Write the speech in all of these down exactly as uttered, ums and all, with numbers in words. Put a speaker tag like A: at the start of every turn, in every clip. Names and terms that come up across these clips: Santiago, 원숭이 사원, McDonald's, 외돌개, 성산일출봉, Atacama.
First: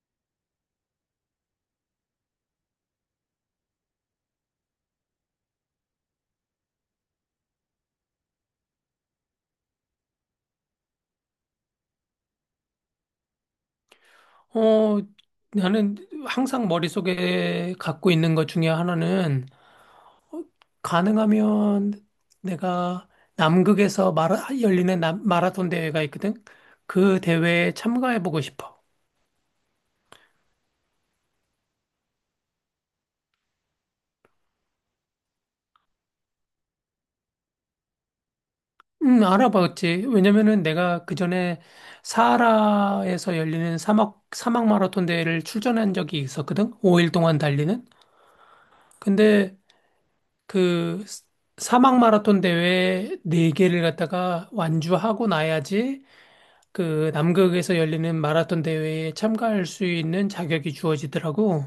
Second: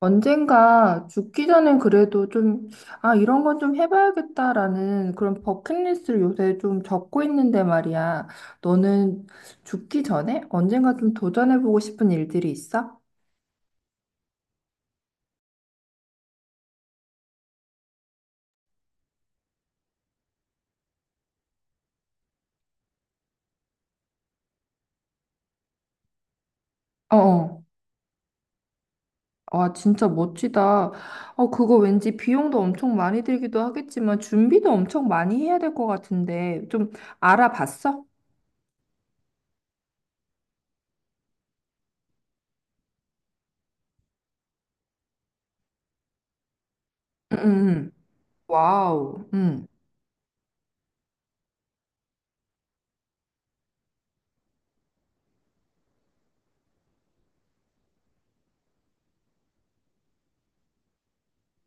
A: 언젠가 죽기 전엔 그래도 좀, 아, 이런 건 좀 해봐야겠다라는 그런 버킷리스트를 요새 좀 적고 있는데 말이야. 너는 죽기 전에 언젠가 좀 도전해보고 싶은 일들이 있어?
B: 어, 나는 항상 머릿속에 갖고 있는 것 중에 하나는 어, 가능하면 내가 남극에서 마라, 열리는 남- 마라톤 대회가 있거든. 그
A: 어,
B: 대회에 참가해보고 싶어.
A: 아, 진짜 멋지다. 어, 그거 왠지 비용도 엄청 많이 들기도 하겠지만 준비도 엄청 많이 해야 될 것 같은데 좀 알아봤어?
B: 음, 알아봤지. 왜냐면은 내가 그 전에 사하라에서 열리는 사막, 사막 마라톤 대회를 출전한 적이 있었거든. 오 일
A: 응,
B: 동안
A: 응,
B: 달리는.
A: 응. 와우,
B: 근데
A: 응.
B: 그 스- 사막 마라톤 대회 네개를 갖다가 완주하고 나야지 그 남극에서 열리는 마라톤 대회에 참가할 수 있는 자격이 주어지더라고.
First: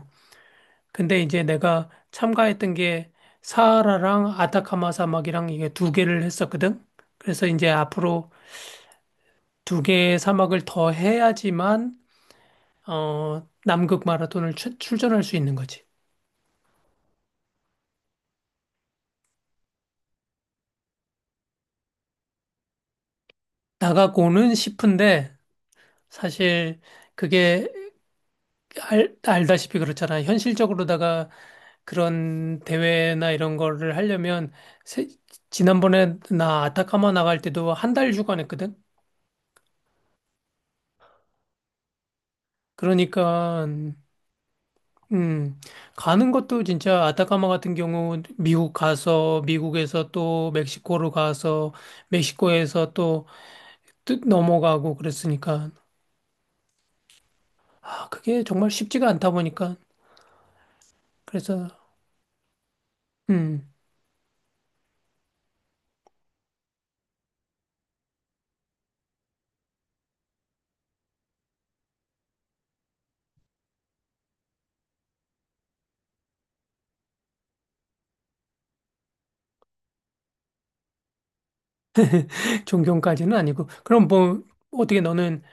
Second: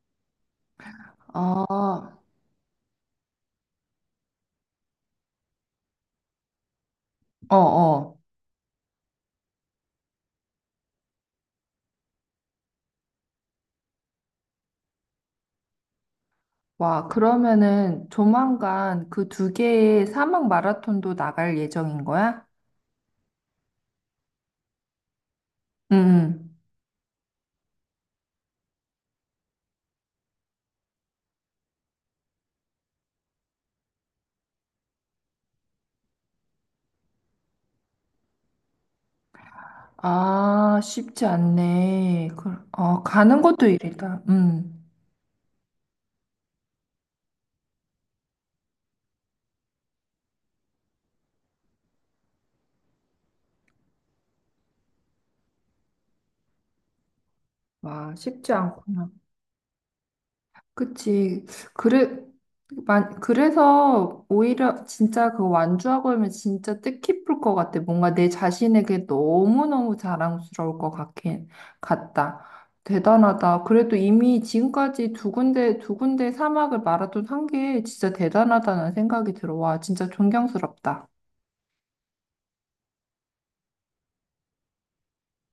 B: 근데 이제 내가
A: 아,
B: 참가했던 게 사하라랑 아타카마 사막이랑 이게 두 개를 했었거든. 그래서
A: 어,
B: 이제
A: 어.
B: 앞으로 두 개의 사막을 더 해야지만 어 남극 마라톤을 출, 출전할 수 있는 거지.
A: 와, 그러면은 조만간 그 두 개의 사막 마라톤도 나갈 예정인 거야?
B: 나가고는 싶은데
A: 응. 응.
B: 사실 그게 알, 알다시피 그렇잖아. 현실적으로다가 그런 대회나 이런 거를 하려면 세- 지난번에 나 아타카마 나갈 때도 한 달휴간했거든.
A: 아, 쉽지 않네. 그, 어, 가는 것도
B: 그러니까
A: 일이다. 음.
B: 음, 가는 것도 진짜 아타카마 같은 경우 미국 가서 미국에서 또 멕시코로 가서 멕시코에서 또, 또 넘어가고 그랬으니까. 아,
A: 와,
B: 그게
A: 쉽지
B: 정말 쉽지가
A: 않구나.
B: 않다 보니까
A: 그치.
B: 그래서,
A: 그래, 만,
B: 음,
A: 그래서 오히려 진짜 그 완주하고 하면 진짜 뜻깊을 것 같아. 뭔가 내 자신에게 너무너무 자랑스러울 것 같긴, 같다. 대단하다. 그래도 이미 지금까지 두 군데, 두 군데 사막을 마라톤 한 게 진짜 대단하다는 생각이 들어. 와, 진짜 존경스럽다.
B: 존경까지는 아니고 그럼 뭐, 어떻게 너는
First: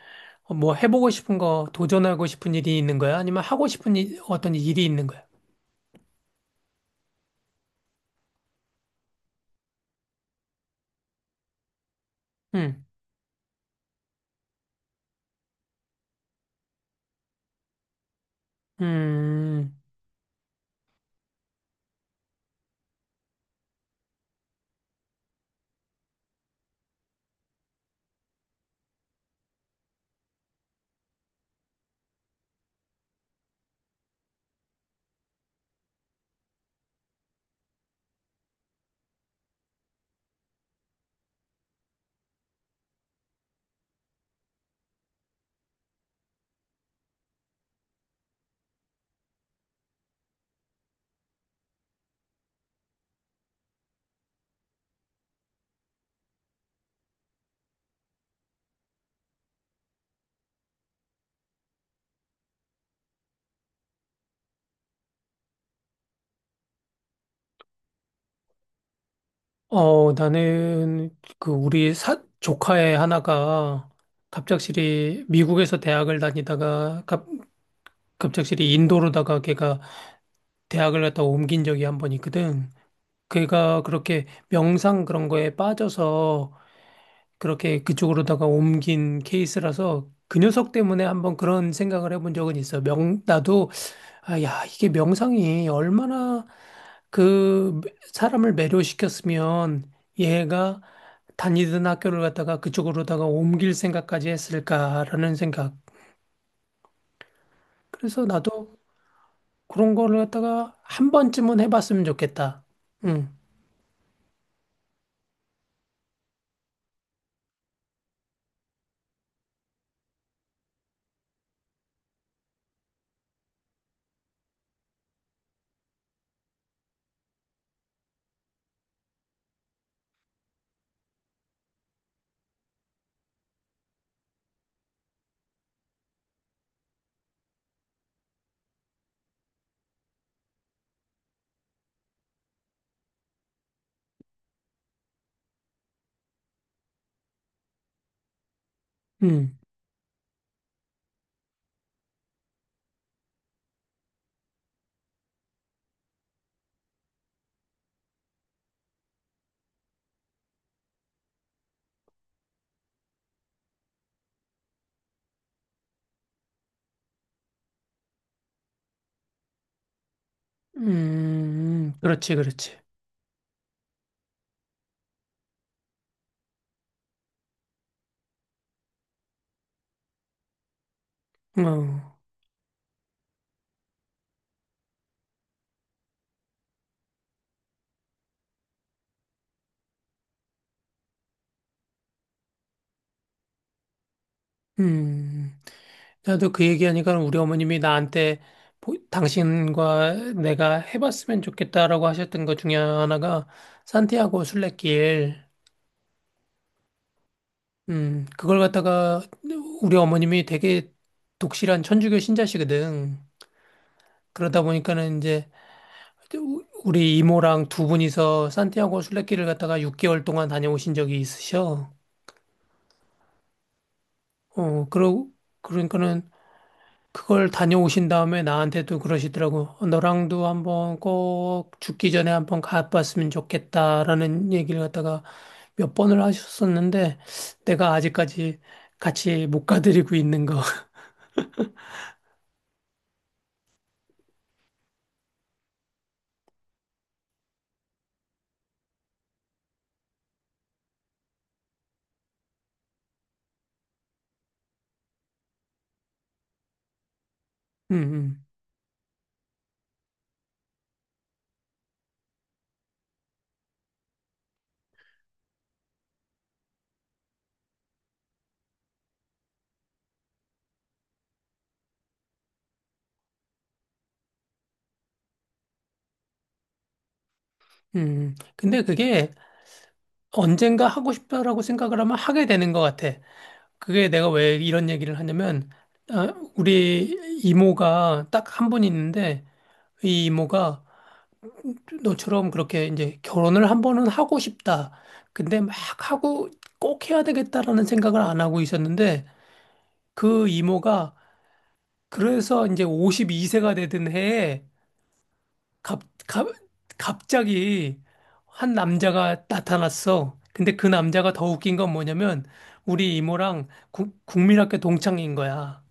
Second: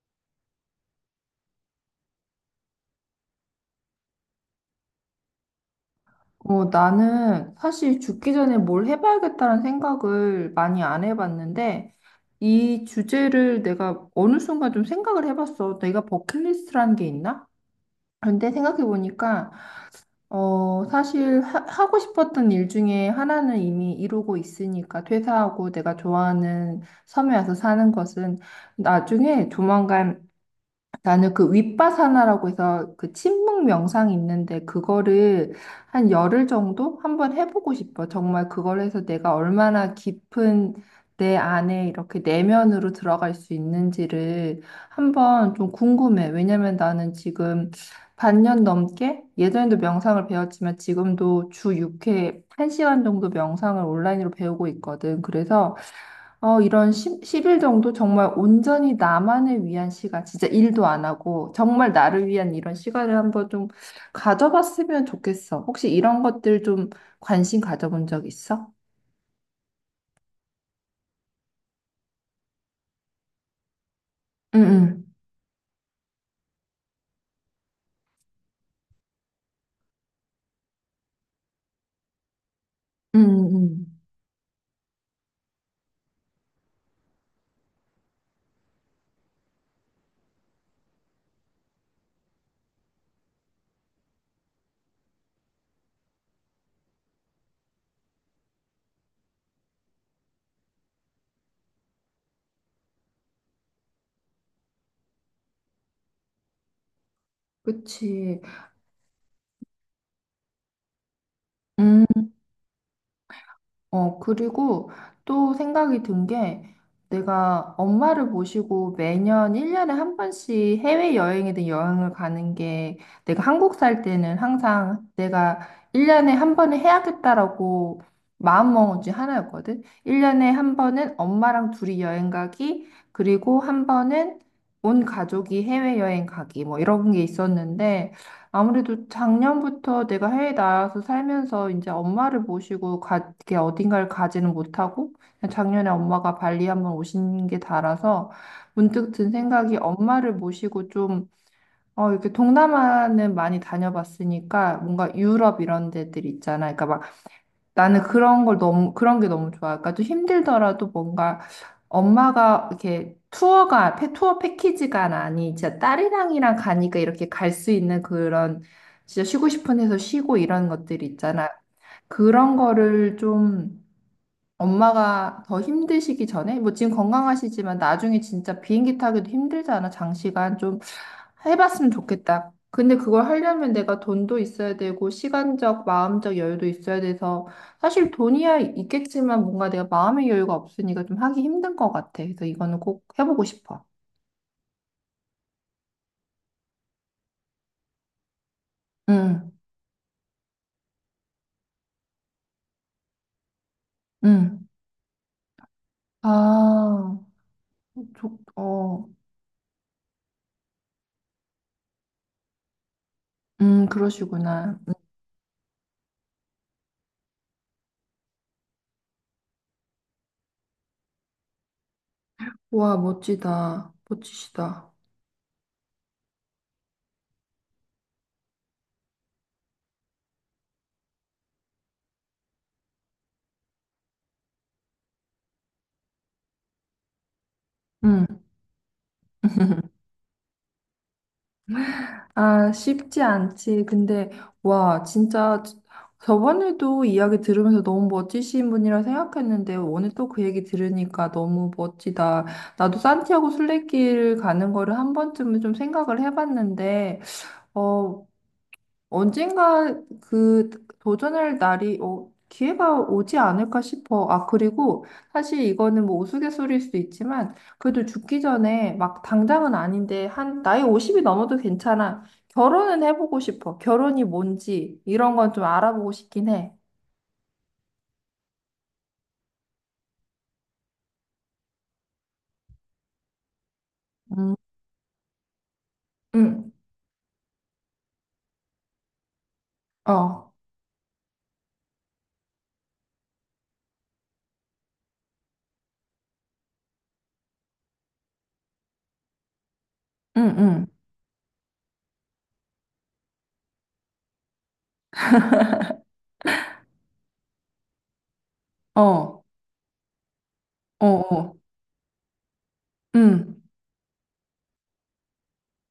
B: 어, 뭐 해보고 싶은 거, 도전하고 싶은 일이 있는 거야? 아니면 하고 싶은 일, 어떤 일이 있는 거야?
A: 어, 나는 사실 죽기 전에 뭘 해봐야겠다는 생각을 많이 안 해봤는데, 이
B: 음,
A: 주제를 내가 어느 순간 좀 생각을 해봤어. 내가 버킷리스트라는 게 있나? 그런데 생각해보니까,
B: 음,
A: 어, 사실 하, 하고 싶었던 일 중에 하나는 이미 이루고 있으니까, 퇴사하고 내가 좋아하는 섬에 와서 사는 것은 나중에 조만간 나는 그 윗바사나라고 해서 그 침묵 명상이 있는데 그거를 한 열흘 정도 한번 해보고 싶어. 정말 그걸 해서 내가 얼마나 깊은 내 안에 이렇게 내면으로 들어갈 수 있는지를 한번 좀 궁금해. 왜냐면 나는 지금 반년 넘게 예전에도 명상을 배웠지만 지금도 주 육 회 한 시간 정도 명상을 온라인으로 배우고 있거든. 그래서 어, 이런 십, 일 정도 정말 온전히 나만을 위한 시간, 진짜 일도 안 하고, 정말 나를 위한 이런 시간을 한번 좀 가져봤으면 좋겠어. 혹시 이런 것들 좀 관심 가져본 적 있어?
B: 어, 나는 그 우리 사, 조카의 하나가
A: 응, 응,
B: 갑작스레 미국에서 대학을 다니다가 갑, 갑작스레 인도로다가 걔가 대학을 갔다 옮긴 적이 한 번 있거든.
A: 응,
B: 걔가
A: 응.
B: 그렇게 명상 그런 거에 빠져서 그렇게 그쪽으로다가 옮긴 케이스라서 그 녀석 때문에 한번 그런 생각을 해본 적은 있어. 명, 나도, 아, 야, 이게 명상이 얼마나 그 사람을 매료시켰으면 얘가 다니던 학교를 갔다가 그쪽으로다가 옮길 생각까지 했을까라는 생각. 그래서
A: 그치.
B: 나도 그런 거를 갖다가 한 번쯤은 해봤으면
A: 음.
B: 좋겠다. 응,
A: 어, 그리고 또 생각이 든 게 내가 엄마를 모시고 매년 일 년에 한 번씩 해외여행이든 여행을 가는 게 내가 한국 살 때는 항상 내가 일 년에 한 번은 해야겠다라고 마음먹은 지 하나였거든. 일 년에 한 번은 엄마랑 둘이 여행 가기, 그리고 한 번은 온 가족이 해외여행 가기, 뭐 이런 게 있었는데 아무래도 작년부터 내가 해외 나가서 살면서 이제 엄마를 모시고 가, 이렇게 어딘가를 가지는 못하고 그냥 작년에 엄마가 발리 한번 오신 게 달아서 문득 든
B: 응,
A: 생각이 엄마를 모시고 좀 어, 이렇게 동남아는 많이 다녀봤으니까 뭔가 유럽 이런 데들 있잖아. 그러니까 막 나는 그런 걸 너무, 그런 게 너무 좋아. 그러니까 좀 힘들더라도 뭔가 엄마가 이렇게 투어가, 패- 투어 패키지가 아니, 진짜 딸이랑이랑 가니까 이렇게 갈 수 있는 그런 진짜 쉬고 싶은 데서 쉬고 이런
B: 음,
A: 것들 있잖아.
B: 음, 음. 그렇지,
A: 그런
B: 그렇지.
A: 거를 좀 엄마가 더 힘드시기 전에, 뭐 지금 건강하시지만 나중에 진짜 비행기 타기도 힘들잖아, 장시간. 좀 해봤으면
B: 어.
A: 좋겠다. 근데 그걸 하려면 내가 돈도 있어야 되고, 시간적, 마음적 여유도 있어야 돼서, 사실 돈이야 있겠지만 뭔가 내가 마음의 여유가 없으니까 좀 하기 힘든 것 같아. 그래서 이거는 꼭 해보고 싶어.
B: 음. 나도 그 얘기하니까 우리 어머님이 나한테 보-
A: 응,
B: 당신과 내가 해봤으면 좋겠다라고 하셨던 것 중에 하나가 산티아고
A: 응.
B: 순례길.
A: 아,
B: 음,
A: 좋,
B: 그걸
A: 어,
B: 갖다가 우리 어머님이 되게 독실한 천주교 신자시거든.
A: 음,
B: 그러다
A: 그러시구나.
B: 보니까는 이제 우- 우리 이모랑 두 분이서 산티아고 순례길을 갖다가 육 개월 동안 다녀오신 적이 있으셔.
A: 와, 멋지다.
B: 어,
A: 멋지시다.
B: 그러, 그러니까는 그걸 다녀오신 다음에 나한테도 그러시더라고. 어, 너랑도 한번 꼭 죽기 전에 한번 가봤으면 좋겠다라는 얘기를 갖다가 몇 번을 하셨었는데 내가
A: 응.
B: 아직까지 같이 못 가드리고 있는 거.
A: 아, 쉽지 않지. 근데, 와, 진짜 저번에도 이야기 들으면서 너무 멋지신 분이라 생각했는데, 오늘 또 그 얘기 들으니까 너무 멋지다. 나도 산티아고 순례길 가는 거를 한 번쯤은 좀 생각을 해봤는데, 어,
B: 음,
A: 언젠가 그 도전할 날이 어, 기회가 오지 않을까 싶어. 아, 그리고 사실 이거는 뭐 우스갯소리일 수도 있지만 그래도 죽기 전에 막 당장은 아닌데 한 나이 오십이 넘어도 괜찮아. 결혼은 해보고 싶어. 결혼이 뭔지 이런 건 좀 알아보고 싶긴 해.
B: 음, 음. 근데 그게 언젠가 하고 싶다라고 생각을 하면 하게 되는 것 같아. 그게 내가
A: 음,
B: 왜 이런 얘기를 하냐면, 아,
A: 응,
B: 우리 이모가 딱 한 분 있는데, 이
A: 어,
B: 이모가 너처럼 그렇게 이제 결혼을 한 번은 하고 싶다. 근데 막 하고 꼭 해야 되겠다라는 생각을 안 하고 있었는데 그
A: 응, 응,
B: 이모가 그래서 이제 오십이 세가 되던 해에 갑, 갑, 갑자기 한
A: 어,
B: 남자가 나타났어. 근데 그
A: 어,
B: 남자가 더
A: 어,
B: 웃긴 건 뭐냐면 우리
A: 응.
B: 이모랑 구- 국민학교 동창인 거야.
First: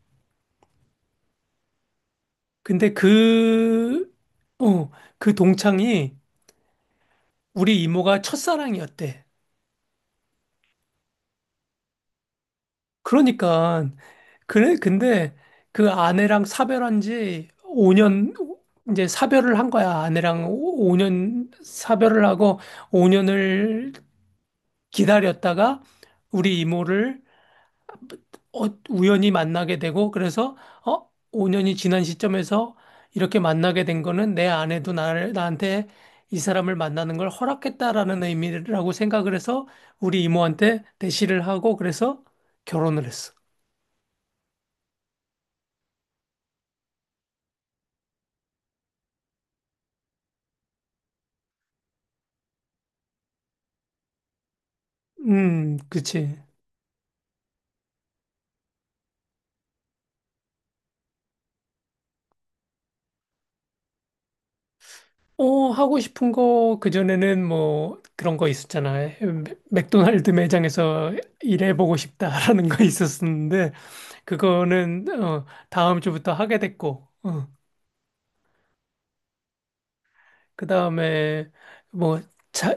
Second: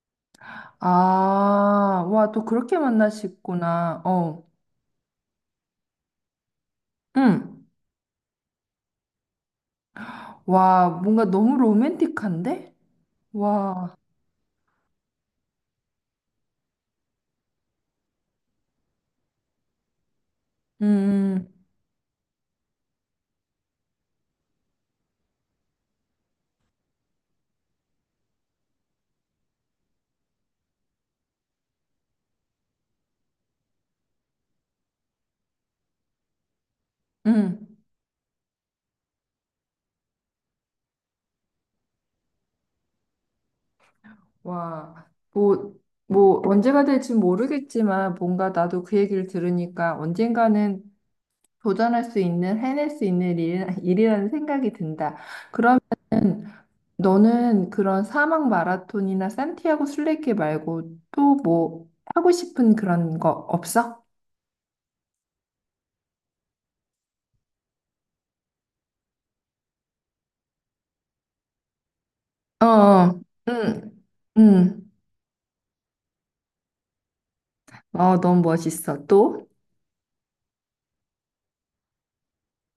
A: 아, 와, 또 그렇게
B: 근데
A: 만나시구나.
B: 그,
A: 어,
B: 어, 그 동창이
A: 응.
B: 우리 이모가 첫사랑이었대.
A: 와, 뭔가 너무 로맨틱한데?
B: 그러니까
A: 와,
B: 그래, 근데 그 아내랑 사별한 지 오 년, 이제 사별을 한 거야. 아내랑 오 년
A: 음,
B: 사별을 하고 오 년을 기다렸다가 우리 이모를 어, 우연히 만나게 되고 그래서 어, 오 년이 지난 시점에서 이렇게 만나게 된 거는 내 아내도 나를, 나한테 이 사람을 만나는 걸
A: 음,
B: 허락했다라는 의미라고 생각을 해서 우리 이모한테 대시를 하고 그래서 결혼을 했어.
A: 와, 뭐, 뭐, 언제가 될지 모르겠지만 뭔가 나도 그 얘기를 들으니까 언젠가는 도전할 수 있는, 해낼 수 있는 일, 일이라는 생각이 든다.
B: 음, 그치.
A: 음, 너는 그런 사막 마라톤이나 산티아고 순례길 말고 또 뭐 하고 싶은 그런 거 없어?
B: 어, 하고 싶은 거, 그전에는 뭐 그런 거 있었잖아. 맥- 맥도날드 매장에서 일해보고 싶다라는 거
A: 어,
B: 있었었는데,
A: 응, 응.
B: 그거는, 어, 다음 주부터 하게 됐고, 어,
A: 어, 너무 멋있어. 또?
B: 그 다음에 뭐, 자,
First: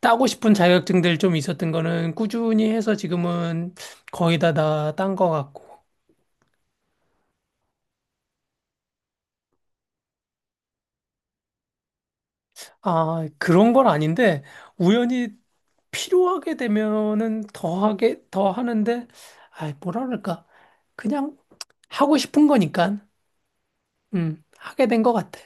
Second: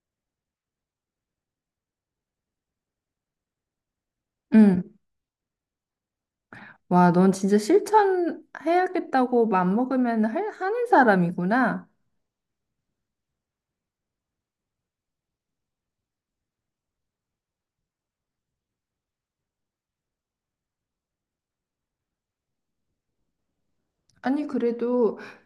B: 따고 싶은 자격증들 좀 있었던 거는 꾸준히 해서 지금은 거의 다
A: 응.
B: 다 딴 거 같고.
A: 와, 넌 진짜 실천해야겠다고 맘먹으면 할, 하는 사람이구나.
B: 아, 그런 건 아닌데, 우연히 필요하게 되면은 더 하게, 더 하는데, 아, 뭐라 그럴까. 그냥 하고 싶은 거니까, 음,
A: 아니,
B: 하게 된 것
A: 그래도
B: 같아.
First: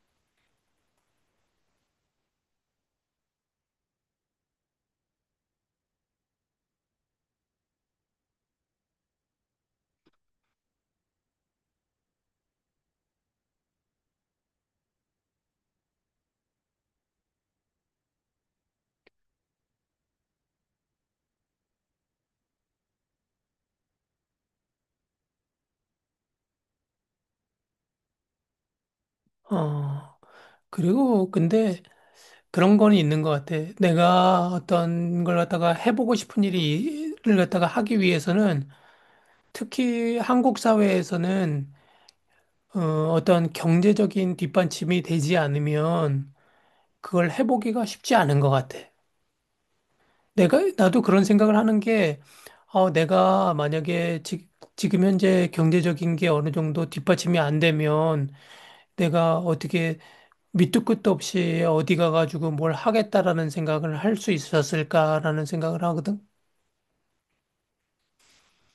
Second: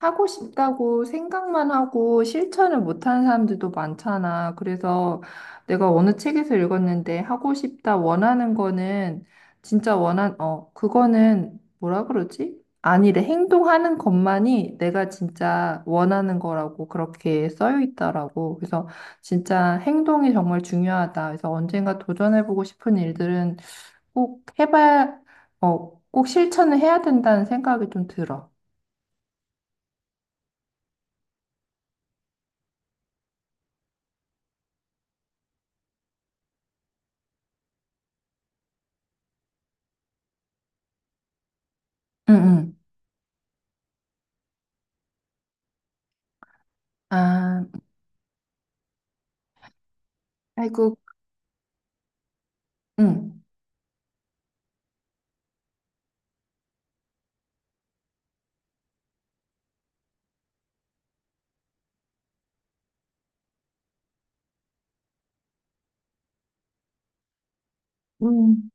A: 하고 싶다고 생각만 하고 실천을 못하는 사람들도 많잖아. 그래서 내가 어느 책에서 읽었는데 하고 싶다 원하는 거는 진짜 원한 어 그거는 뭐라 그러지? 아니래. 행동하는 것만이 내가 진짜 원하는 거라고 그렇게 써여 있더라고. 그래서 진짜 행동이 정말 중요하다. 그래서 언젠가 도전해보고 싶은 일들은 꼭 해봐야 어 꼭 실천을 해야 된다는 생각이 좀 들어.
B: 어, 그리고 근데 그런 거는 있는 것 같아. 내가 어떤 걸 갖다가 해보고 싶은 일을 갖다가 하기 위해서는 특히 한국 사회에서는
A: 응, 응.
B: 어, 어떤 경제적인 뒷받침이 되지 않으면 그걸
A: 아,
B: 해보기가 쉽지 않은 것 같아. 내가,
A: 아이고,
B: 나도 그런 생각을 하는 게, 어,
A: 응.
B: 내가 만약에 지, 지금 현재 경제적인 게 어느 정도 뒷받침이 안 되면 내가 어떻게 밑도 끝도 없이 어디 가가지고 뭘 하겠다라는 생각을 할 수 있었을까라는 생각을 하거든.
A: 음,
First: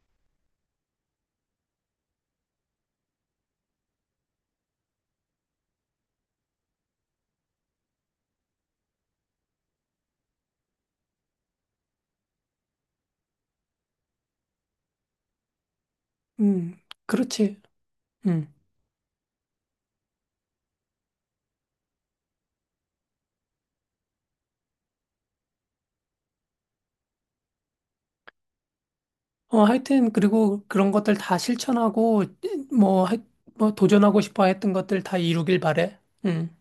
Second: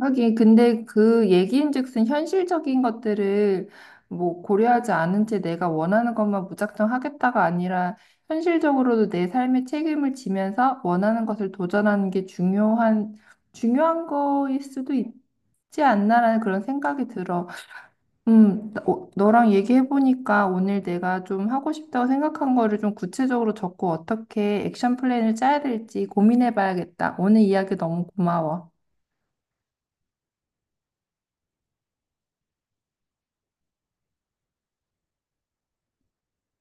A: 하긴, 근데 그 얘기인즉슨 현실적인 것들을 뭐 고려하지 않은 채 내가 원하는 것만 무작정 하겠다가 아니라 현실적으로도 내 삶의 책임을 지면서 원하는 것을 도전하는 게 중요한, 중요한 거일 수도 있지 않나라는 그런
B: 음,
A: 생각이 들어.
B: 그렇지. 음.
A: 음, 나- 어, 너랑 얘기해보니까 오늘 내가 좀 하고 싶다고 생각한 거를 좀 구체적으로 적고 어떻게 액션 플랜을 짜야 될지 고민해봐야겠다. 오늘 이야기 너무 고마워.
B: 어, 하여튼, 그리고 그런 것들 다 실천하고, 뭐, 하, 뭐, 도전하고 싶어 했던 것들 다 이루길 바래. 음.